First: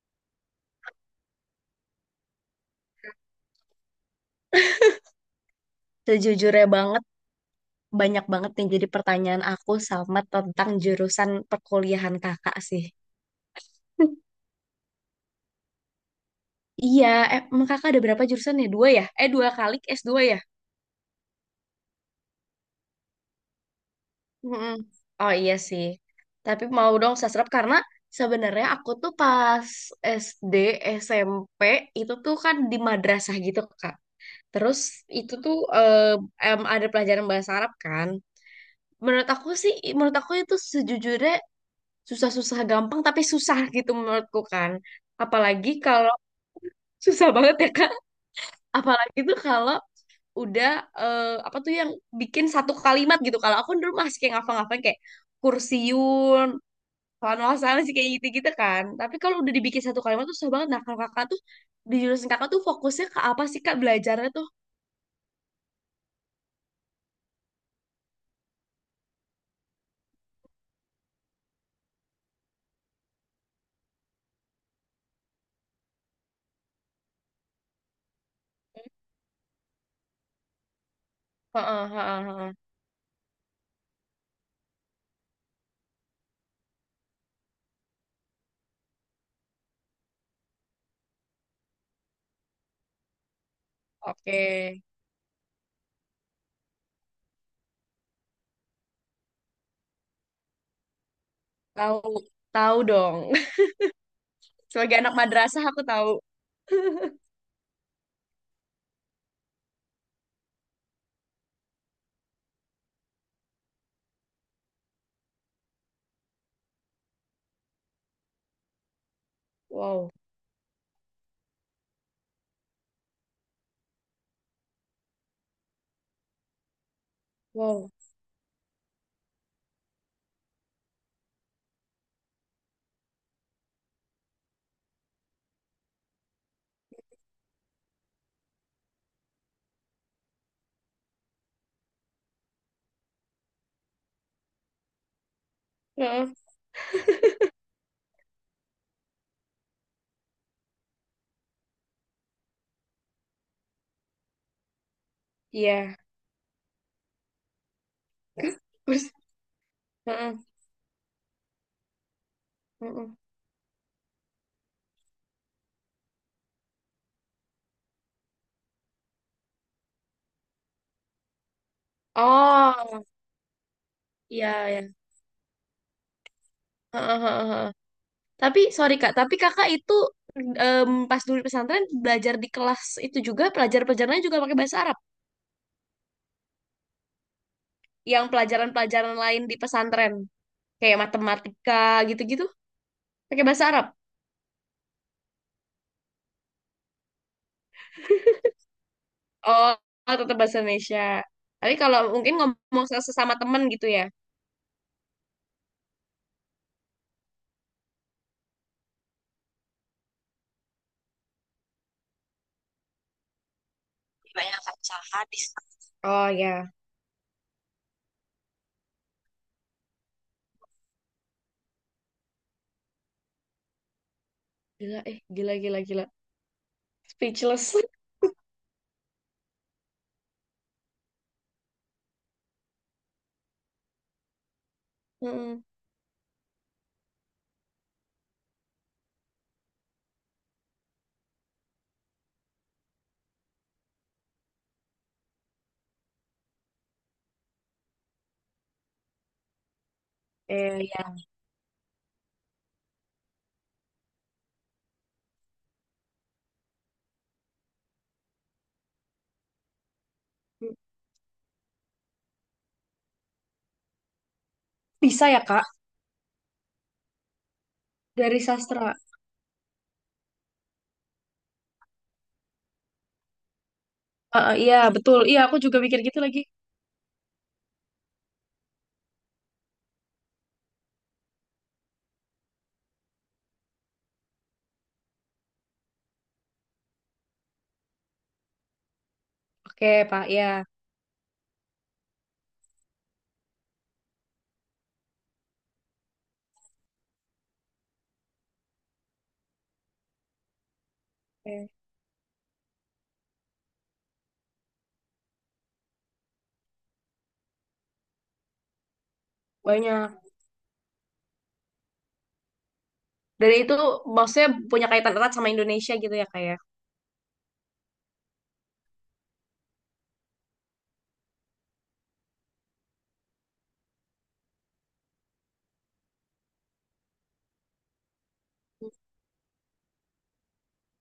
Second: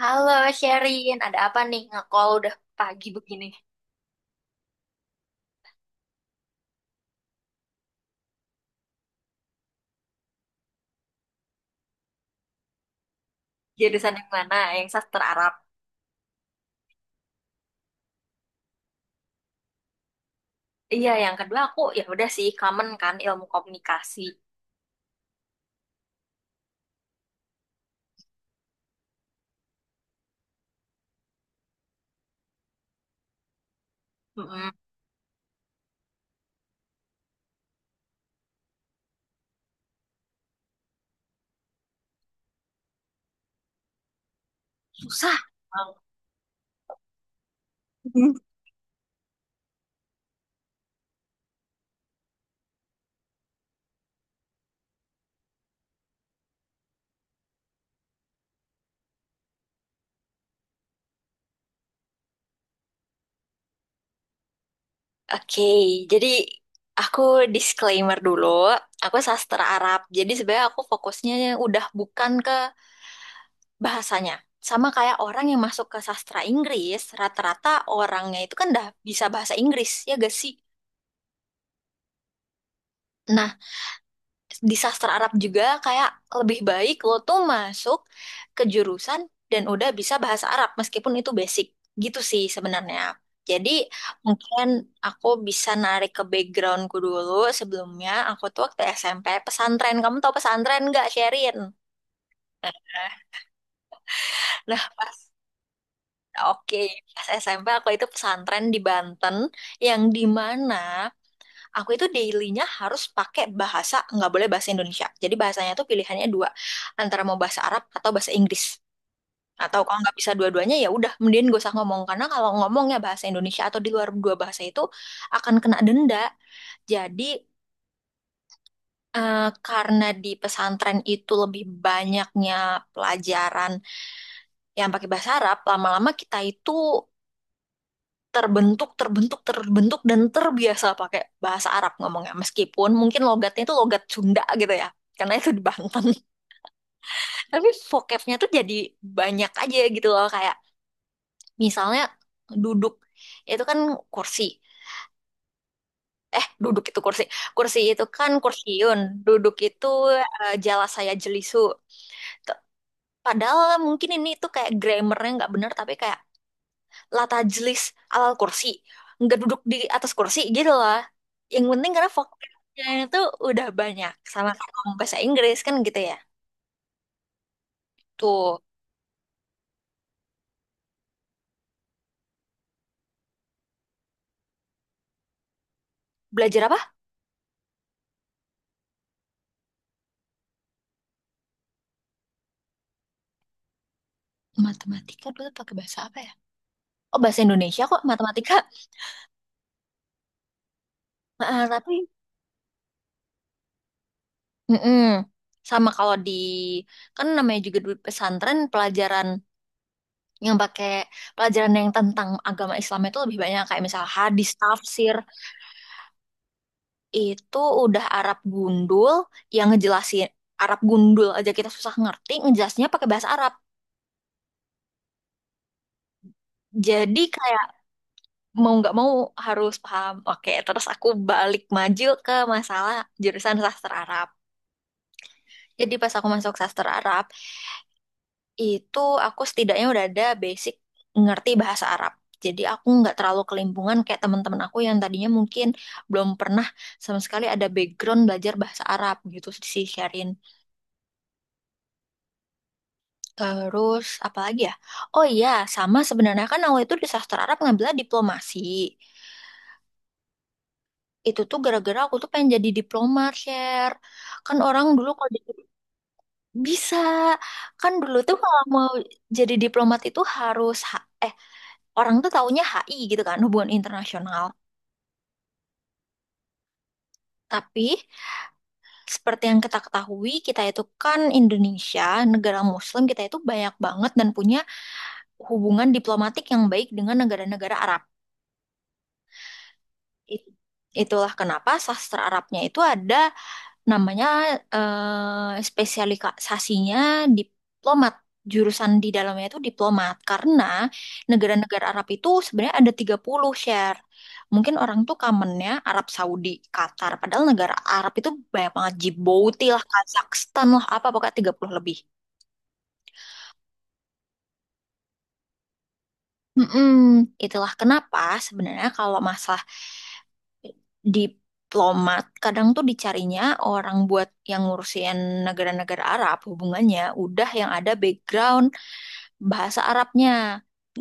Halo Sherin, ada apa nih nge-call udah pagi begini? Sejujurnya banget, banyak banget nih jadi pertanyaan aku sama tentang jurusan perkuliahan kakak sih. Jurusan yang mana? Yang sastra Arab. Iya, emang kakak ada berapa jurusan ya? Dua ya? Dua kali s dua ya? Iya, yang kedua aku ya udah sih common kan ilmu komunikasi. Mm-mm. Oh iya sih. Tapi mau dong sastrap karena sebenarnya aku tuh pas SD, SMP itu tuh kan di madrasah gitu, Kak. Mm-mm. Terus itu tuh ada pelajaran bahasa Arab kan. Menurut aku sih, menurut aku itu sejujurnya susah-susah gampang tapi susah gitu menurutku kan Susah. apalagi Bang. kalau susah banget ya Kak apalagi tuh kalau udah apa tuh yang bikin satu kalimat gitu kalau aku dulu masih kayak ngafal-ngafalin kayak kursiun sana sih kayak gitu-gitu kan tapi kalau udah dibikin satu kalimat tuh susah banget. Nah kalau kakak tuh di jurusan kakak tuh fokusnya ke apa sih kak belajarnya tuh? Oke, jadi aku disclaimer dulu. Aku sastra Arab, jadi sebenarnya aku fokusnya udah bukan ke bahasanya. Sama kayak orang yang masuk ke sastra Inggris, rata-rata orangnya itu kan udah bisa bahasa Inggris, ya gak sih? Heeh, heeh, heeh. Nah, di sastra Arab juga kayak lebih baik lo tuh masuk ke jurusan dan udah bisa bahasa Arab meskipun itu basic gitu sih sebenarnya. Jadi Oke. mungkin aku bisa narik ke backgroundku dulu. Sebelumnya aku tuh waktu SMP pesantren. Kamu tahu pesantren nggak, Sherin? Tahu, tahu dong. Nah Sebagai pas anak madrasah aku tahu. Oke, pas SMP aku itu pesantren di Banten, yang di mana aku itu dailynya harus pakai bahasa, nggak boleh bahasa Indonesia. Jadi bahasanya tuh pilihannya dua, antara mau bahasa Arab atau bahasa Inggris. Atau kalau Wow. nggak bisa dua-duanya ya udah mending gak usah ngomong, karena kalau ngomongnya bahasa Indonesia atau di luar dua bahasa itu akan kena denda. Jadi, Wow. eh, karena di pesantren itu lebih banyaknya pelajaran yang pakai bahasa Arab, lama-lama kita itu terbentuk, terbentuk, terbentuk, dan terbiasa pakai bahasa Arab ngomongnya. Meskipun mungkin logatnya itu logat Sunda gitu ya, karena itu di Banten. Heeh. Tapi vocabnya tuh jadi banyak aja gitu loh. Kayak misalnya duduk, itu kan kursi. Iya. Eh, duduk itu kursi. Kursi itu kan kursiun. Duduk itu, Heeh, eh, jala saya jelisu. T- heeh. Padahal mungkin ini tuh kayak grammarnya nggak bener, tapi kayak la tajlis alal kursi, nggak duduk di atas kursi gitu lah, yang penting karena vokabnya Oh, itu udah banyak, iya sama kayak ya. ngomong bahasa Inggris kan gitu ya. Heeh, heeh, heeh. Tuh Tapi sorry Kak, tapi Kakak itu pas dulu di pesantren belajar di kelas itu juga pelajaran-pelajarannya juga pakai bahasa Arab. belajar apa. Yang pelajaran-pelajaran lain di pesantren kayak matematika gitu-gitu pakai bahasa Arab. Matematika dulu pakai bahasa apa ya? Oh, bahasa Indonesia kok matematika. Oh, oh, tetap bahasa Indonesia. Ah, Tapi tapi kalau mungkin ngomong se- sesama temen gitu ya. mm-mm. Sama kalau di, kan namanya juga di pesantren, yang pakai pelajaran yang tentang agama Islam itu lebih banyak, kayak misal hadis Banyak tafsir. pecahan di sana. Oh ya, Itu udah Arab gundul. Yang ngejelasin Arab gundul aja kita susah ngerti, ngejelasinnya pakai bahasa Arab. gila eh gila gila gila. Jadi kayak Speechless. mau nggak mau harus paham. Oke, terus aku balik maju ke masalah jurusan sastra Arab. Heeh. Jadi pas aku masuk sastra Arab itu, aku setidaknya udah ada basic ngerti bahasa Arab. Jadi aku nggak terlalu kelimpungan kayak teman-teman aku yang tadinya mungkin belum pernah sama sekali ada background belajar bahasa Arab gitu sih, Syarin. Eh, ya. Terus apa lagi ya? Oh iya, sama sebenarnya kan awal itu di sastra Arab ngambilnya diplomasi. Itu tuh gara-gara aku tuh pengen jadi diplomat, Share. Kan orang dulu Bisa kalau ya jadi. Kak Bisa. Kan dulu tuh dari kalau mau sastra? jadi diplomat itu harus orang tuh taunya HI gitu kan, hubungan internasional. Iya betul. Iya aku juga mikir gitu lagi. Tapi seperti yang kita ketahui, kita itu kan Indonesia, negara Muslim, kita itu banyak banget dan punya hubungan diplomatik yang baik dengan negara-negara Arab. Oke Pak, It- ya. Itulah kenapa sastra Arabnya itu ada namanya, eh, spesialisasinya diplomat. Jurusan di dalamnya itu diplomat, karena negara-negara Arab itu sebenarnya ada 30, Share. Mungkin orang tuh kamennya Arab Saudi, Qatar, padahal negara Arab itu banyak banget. Djibouti lah, Banyak. Kazakhstan lah, apa pokoknya 30 lebih. Dan itu maksudnya punya kaitan erat sama Indonesia gitu ya kak ya. Mm-mm. Itulah kenapa sebenarnya kalau masalah diplomat, kadang tuh dicarinya orang buat yang ngurusin negara-negara Arab, hubungannya udah yang ada background bahasa Arabnya,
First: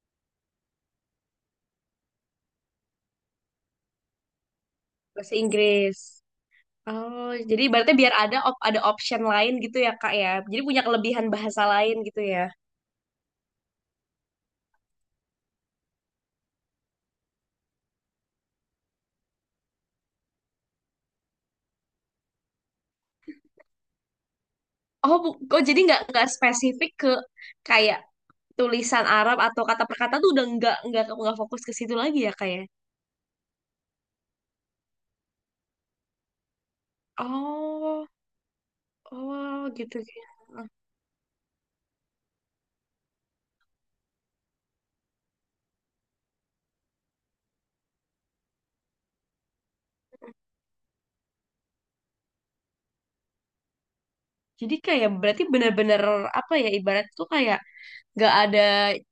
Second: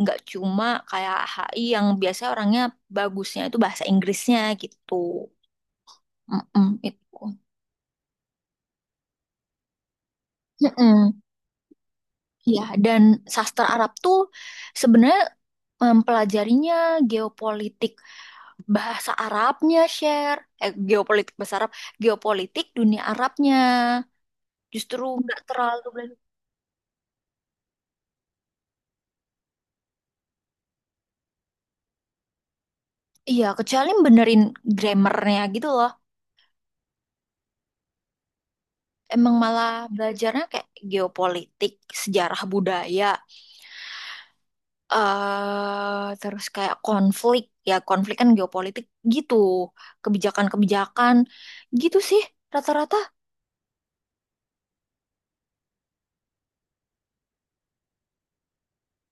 nggak cuma kayak HI yang biasanya orangnya bagusnya itu bahasa Inggrisnya gitu. Bahasa Inggris. Mm-mm, itu. Oh, jadi berarti biar ada op- ada option lain gitu ya kak ya. Jadi punya Mm-mm. kelebihan bahasa lain gitu ya. Ya, dan sastra Arab tuh sebenarnya mempelajarinya geopolitik bahasa Arabnya, Share, eh, geopolitik bahasa Arab, geopolitik dunia Arabnya. Justru Oh, nggak bu- oh jadi terlalu belajar. nggak spesifik ke kayak tulisan Arab atau kata per kata tuh udah nggak fokus ke situ lagi ya kayak. Iya, kecuali benerin grammarnya gitu loh. Oh, Emang oh malah gitu. belajarnya kayak geopolitik, sejarah budaya, terus kayak konflik. Ya, konflik kan geopolitik gitu. Kebijakan-kebijakan gitu sih. Rata-rata. Jadi kayak berarti benar-benar apa ya ibarat tuh kayak nggak ada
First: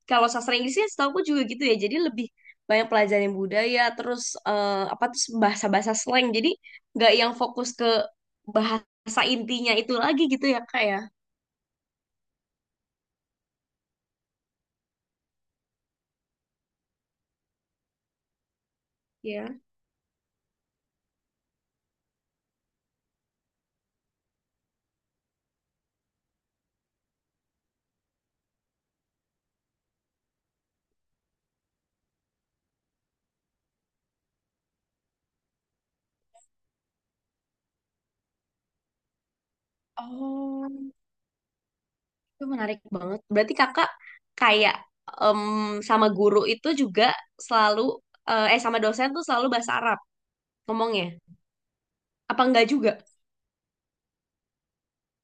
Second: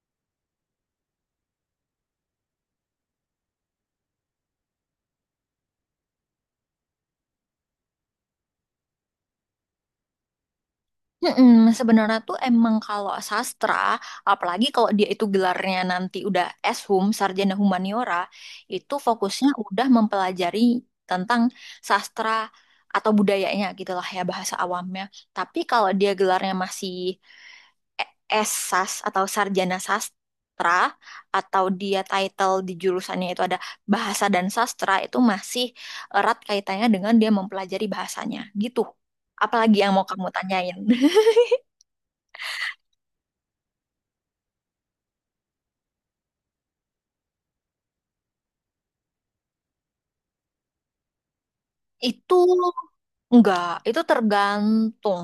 kalau sastra Inggrisnya setahu aku juga gitu ya jadi lebih banyak pelajaran budaya terus apa terus bahasa-bahasa slang jadi nggak yang fokus ke bahasa intinya itu lagi gitu ya kak ya. Mm-mm, sebenarnya tuh emang kalau sastra, apalagi kalau dia itu gelarnya nanti udah S Hum, Sarjana Humaniora, itu fokusnya Ya. udah mempelajari tentang sastra atau budayanya gitu lah ya, bahasa awamnya. Tapi kalau dia gelarnya masih S Sas atau Sarjana Sastra, atau dia title di jurusannya itu ada Bahasa dan Sastra, itu masih erat kaitannya dengan dia mempelajari bahasanya gitu. Apalagi yang mau kamu tanyain? Oh, itu menarik banget berarti kakak kayak em, sama guru itu juga selalu sama dosen tuh selalu bahasa Arab ngomongnya Itu apa enggak juga. enggak, itu tergantung,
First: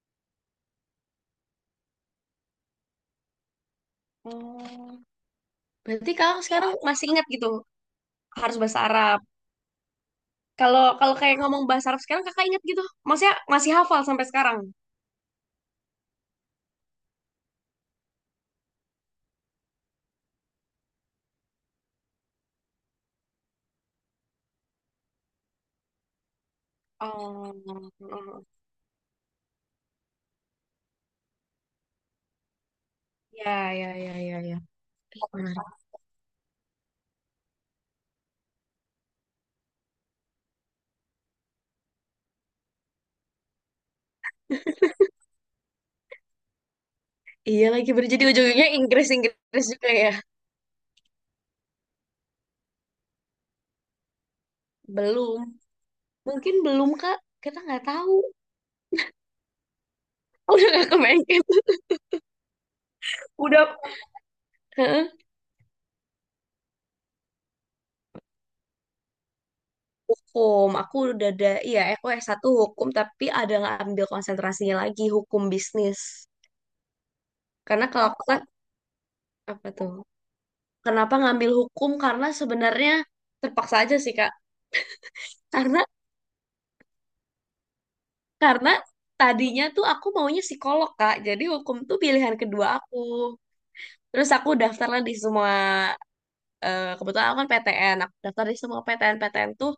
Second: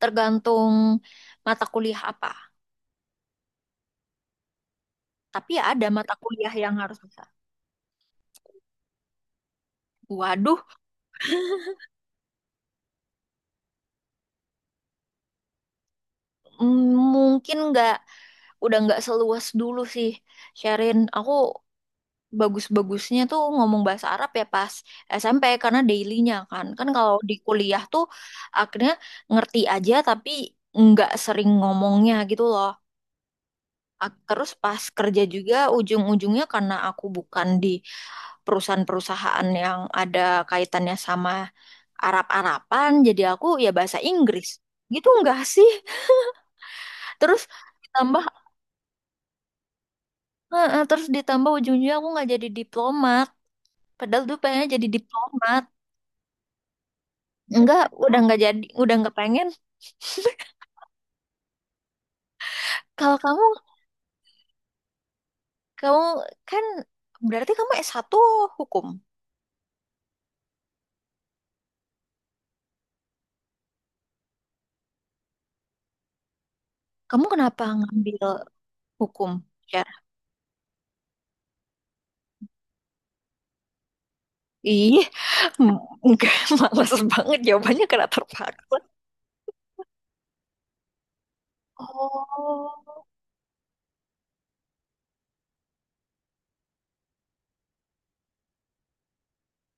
tergantung mata kuliah apa. Oh. Tapi ya ada Berarti mata kakak kuliah sekarang yang harus masih bisa. ingat gitu harus bahasa Arab. Waduh, Kalau kalau kayak ngomong bahasa Arab sekarang kakak inget gitu. Maksudnya masih hafal sampai sekarang. Mungkin enggak, udah enggak seluas dulu sih. Sharin, aku bagus-bagusnya tuh ngomong bahasa Arab ya pas SMP, karena daily-nya kan. Kan kalau di kuliah Oh, tuh akhirnya ngerti aja tapi enggak sering ngomongnya gitu loh. ya ya ya ya Terus ya. pas kerja juga Menarik. ujung-ujungnya, karena aku bukan di perusahaan-perusahaan yang ada kaitannya sama Arab-Araban, jadi aku ya bahasa Inggris gitu enggak sih. Terus Iya lagi ditambah, berjadi ujung-ujungnya Inggris Inggris juga ya. Ujung ujungnya aku nggak jadi diplomat, padahal dulu pengennya jadi Belum, diplomat. mungkin belum Kak. Kita Enggak, nggak tahu. udah nggak jadi, udah nggak pengen. Udah nggak kebayang. Kalau kamu Udah. Heeh. kamu kan berarti kamu S1 hukum, Hukum, aku udah ada, iya aku s satu hukum, tapi ada ngambil konsentrasinya lagi, hukum bisnis. kamu kenapa Karena kalau ngambil aku kan, hukum apa ya? tuh? Kenapa ngambil hukum? Karena sebenarnya terpaksa aja sih, Kak. Ih, Karena enggak, males banget jawabannya karena terpaksa. Karena Tadinya tuh aku maunya psikolog, Kak. Jadi hukum tuh pilihan kedua aku. Oh Terus aku daftarlah di semua, kebetulan aku kan PTN. Aku daftar di semua PTN-PTN tuh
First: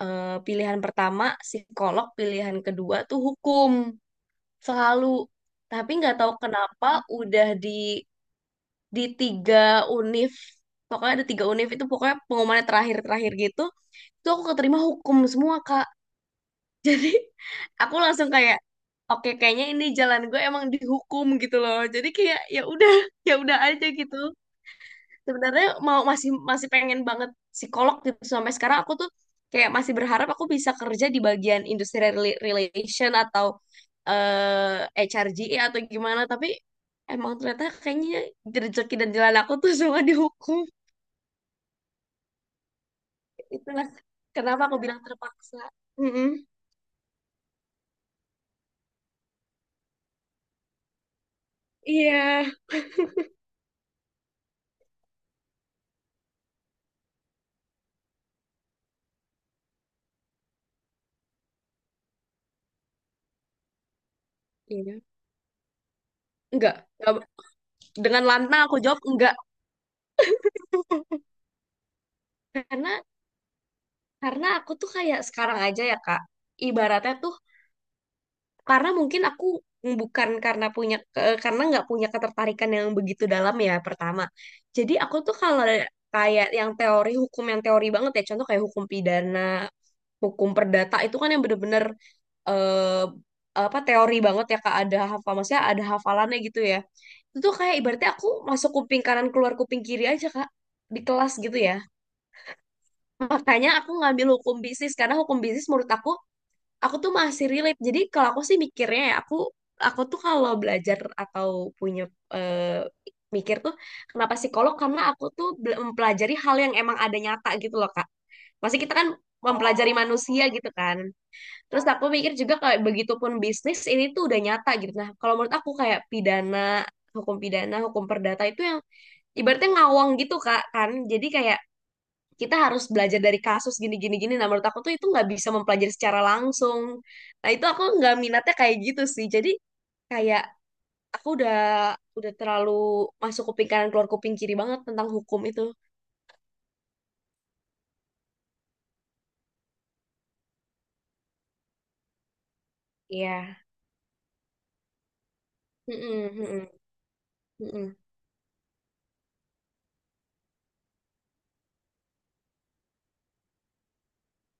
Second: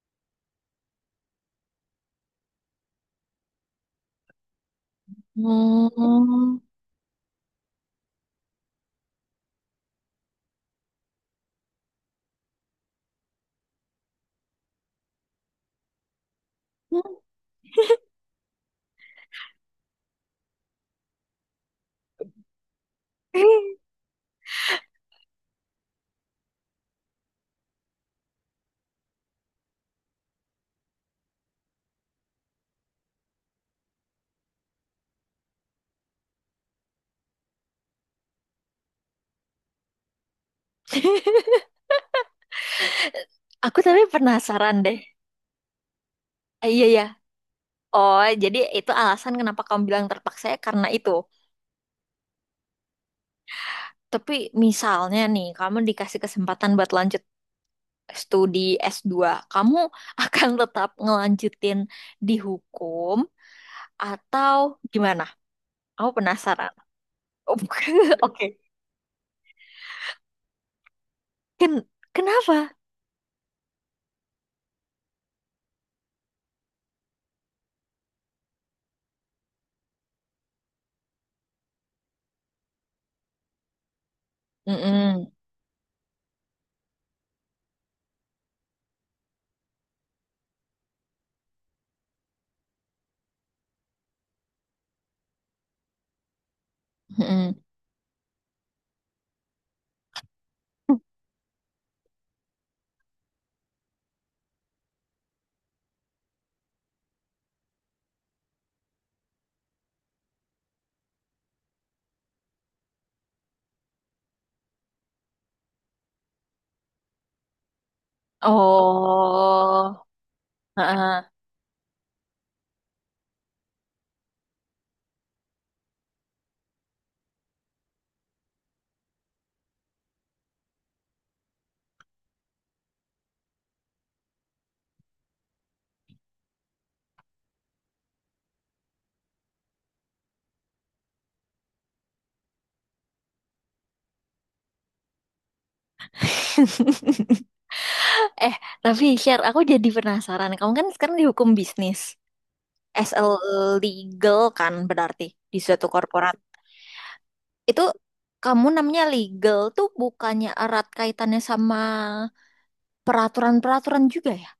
pilihan pertama psikolog, pilihan kedua tuh hukum. Selalu. Tapi nggak tahu Oh. kenapa udah di tiga univ. Pokoknya ada tiga univ itu pokoknya pengumumannya terakhir-terakhir gitu. Itu aku keterima hukum semua, Kak. Jadi aku langsung kayak oke kayaknya ini jalan gue emang dihukum gitu loh. Jadi kayak ya udah ya udah aja gitu. Sebenarnya mau masih masih pengen banget psikolog gitu sampai sekarang aku tuh kayak masih berharap aku bisa kerja di bagian industrial rela- relation atau eh HRGE atau gimana tapi emang ternyata kayaknya rezeki dan jalan aku tuh semua dihukum. Aku Itulah tapi kenapa penasaran aku deh. bilang terpaksa. Mm-mm. Eh, iya ya. Oh, jadi itu alasan kenapa kamu bilang terpaksa ya, karena itu. Iya. Tapi misalnya nih, kamu dikasih kesempatan buat lanjut studi S2, kamu akan tetap ngelanjutin di hukum atau Iya. gimana? Aku penasaran. Enggak. Oh, Dengan Oke. lantang aku jawab enggak. Ken kenapa? Karena karena aku tuh kayak sekarang aja ya Kak ibaratnya tuh karena mungkin aku bukan karena punya ke- karena nggak punya ketertarikan yang begitu dalam ya pertama jadi aku Mm-mm. tuh kalau kayak yang teori hukum yang teori banget ya contoh kayak hukum pidana hukum perdata itu kan yang bener-bener apa teori banget ya Kak ada hafal maksudnya ada hafalannya gitu ya itu tuh Mm-mm. kayak ibaratnya aku masuk kuping kanan keluar kuping kiri aja Kak di kelas gitu ya. Makanya aku ngambil hukum bisnis karena hukum bisnis menurut aku tuh masih relate. Jadi kalau aku sih mikirnya ya aku tuh kalau belajar atau punya eh, mikir tuh kenapa psikolog karena aku tuh bel- mempelajari hal yang emang ada nyata gitu loh Kak. Masih kita kan mempelajari Oh. manusia gitu kan. Heeh. Terus aku mikir juga kayak begitupun bisnis ini tuh udah nyata gitu. Nah, kalau menurut aku kayak pidana, hukum perdata itu yang ibaratnya ngawang gitu Kak kan. Jadi kayak kita harus belajar dari kasus gini gini gini nah menurut aku tuh itu nggak bisa mempelajari secara langsung nah itu aku nggak minatnya kayak gitu sih jadi kayak aku udah terlalu masuk kuping kanan keluar kuping kiri banget tentang hukum itu. Eh, tapi Share, aku jadi penasaran. Kamu kan sekarang di hukum bisnis. As a Iya. legal kan berarti di suatu Mm-mm, korporat. mm-mm, Itu mm-mm. kamu namanya legal tuh bukannya erat kaitannya sama peraturan-peraturan juga ya?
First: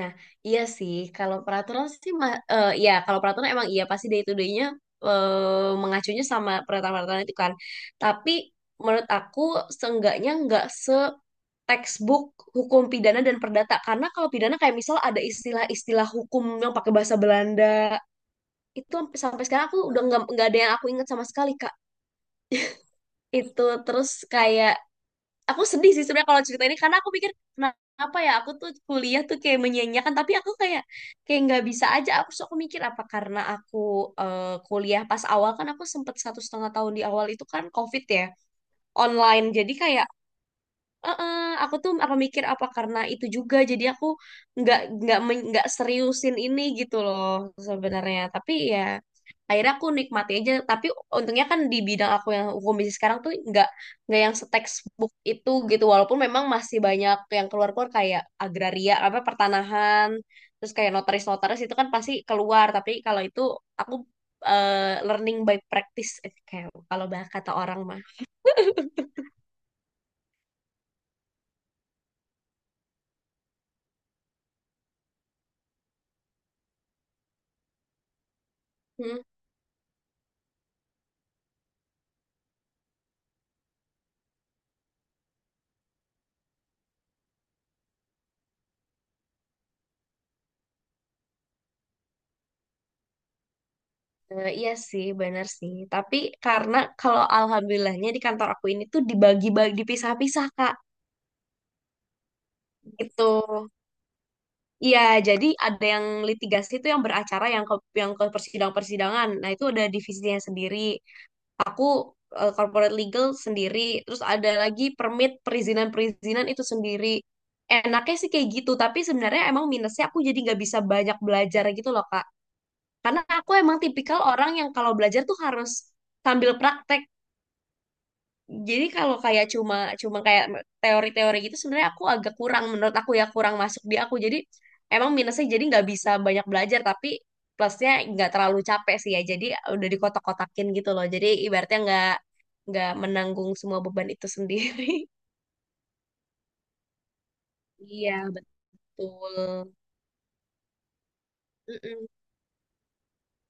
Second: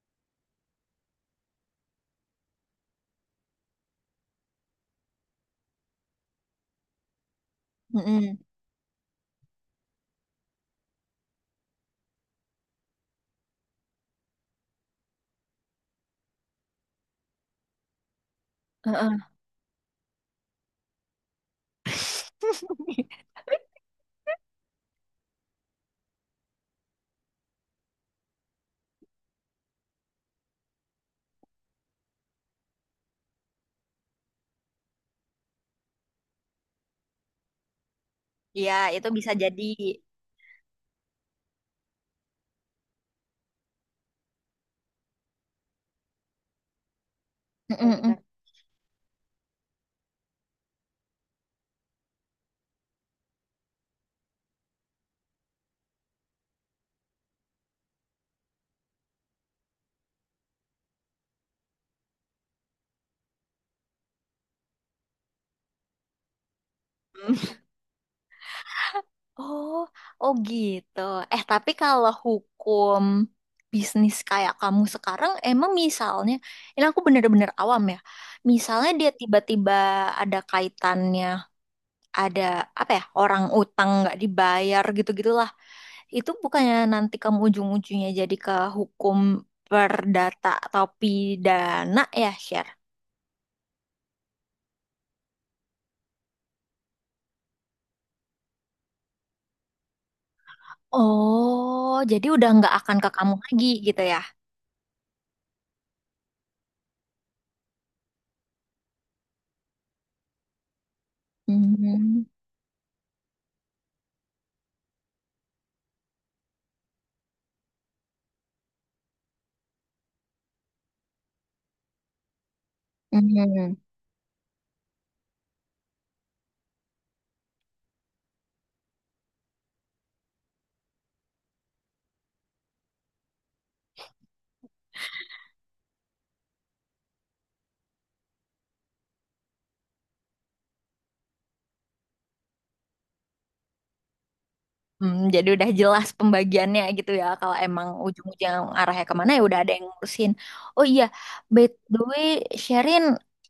Nah, iya sih. Kalau peraturan sih, ma- ya kalau peraturan emang iya pasti day to day-nya mengacunya sama peraturan-peraturan itu kan. Tapi Mm-mm. menurut aku seenggaknya nggak se textbook hukum pidana dan perdata karena kalau pidana kayak misal ada istilah-istilah hukum yang pakai bahasa Belanda itu Heeh. sampai sekarang aku udah nggak ada yang aku ingat sama sekali Kak itu terus kayak aku sedih sih sebenarnya kalau cerita ini karena aku pikir kenapa ya aku tuh kuliah tuh kayak menyanyiakan tapi aku kayak kayak nggak bisa aja aku sok mikir apa karena aku kuliah pas awal kan aku sempet satu setengah tahun di awal itu kan COVID ya Iya, itu bisa online jadi. jadi kayak. Heeh, aku tuh apa mikir apa karena itu juga jadi aku nggak nggak men- nggak seriusin ini gitu loh Mm-mm. sebenarnya tapi ya akhirnya aku nikmati aja tapi untungnya kan di bidang aku yang hukum bisnis sekarang tuh nggak yang se-textbook itu gitu walaupun memang masih banyak yang keluar-keluar kayak agraria apa pertanahan terus kayak notaris-notaris itu kan pasti keluar tapi kalau itu aku eh, learning by practice kayak kalau bah- kata orang mah. Oh, oh gitu. Eh, tapi kalau hukum bisnis kayak kamu sekarang, emang misalnya, ini aku bener-bener awam ya. Misalnya dia Hmm. tiba-tiba ada kaitannya, ada apa ya, orang utang nggak dibayar gitu-gitulah. Itu bukannya nanti kamu ujung-ujungnya jadi ke hukum perdata atau pidana ya, Sher? Iya sih, benar sih. Tapi karena kalau alhamdulillahnya di kantor aku ini tuh dibagi-bagi, dipisah-pisah, Kak, Oh, jadi udah nggak akan ke kamu lagi gitu. gitu ya? Iya, jadi ada yang litigasi itu yang beracara, yang ke persidang-persidangan. Nah, itu ada divisinya sendiri. Aku Mhm. Corporate legal sendiri, terus ada lagi permit, perizinan-perizinan itu sendiri. Enaknya sih kayak gitu, tapi sebenarnya emang minusnya aku jadi nggak bisa banyak belajar gitu loh, Kak. Karena aku Mhm. emang tipikal orang yang kalau belajar tuh harus sambil praktek. Jadi kalau kayak cuma cuma kayak teori-teori gitu sebenarnya aku agak kurang menurut aku ya kurang masuk di aku. Jadi emang minusnya jadi nggak bisa banyak belajar tapi plusnya nggak terlalu capek sih ya. Jadi udah dikotak-kotakin gitu loh. Jadi ibaratnya nggak menanggung semua beban itu sendiri. Hmm, jadi udah jelas pembagiannya gitu ya. Kalau emang Iya ujung-ujung arahnya kemana ya udah ada betul. yang ngurusin. Oh iya, by the Mm-mm. way, Sherin,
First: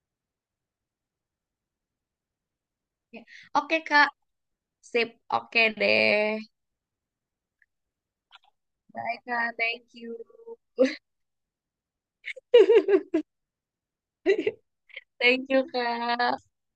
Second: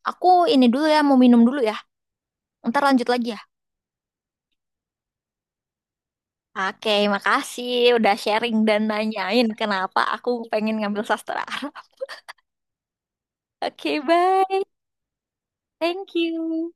aku ini dulu ya mau minum dulu ya. Ntar lanjut Ya. lagi ya. Oke Kak, sip. Oke deh. Oke, makasih udah sharing dan Bye nanyain Kak, thank kenapa you. aku pengen ngambil sastra. Oke, bye. Thank you Thank Kak. you.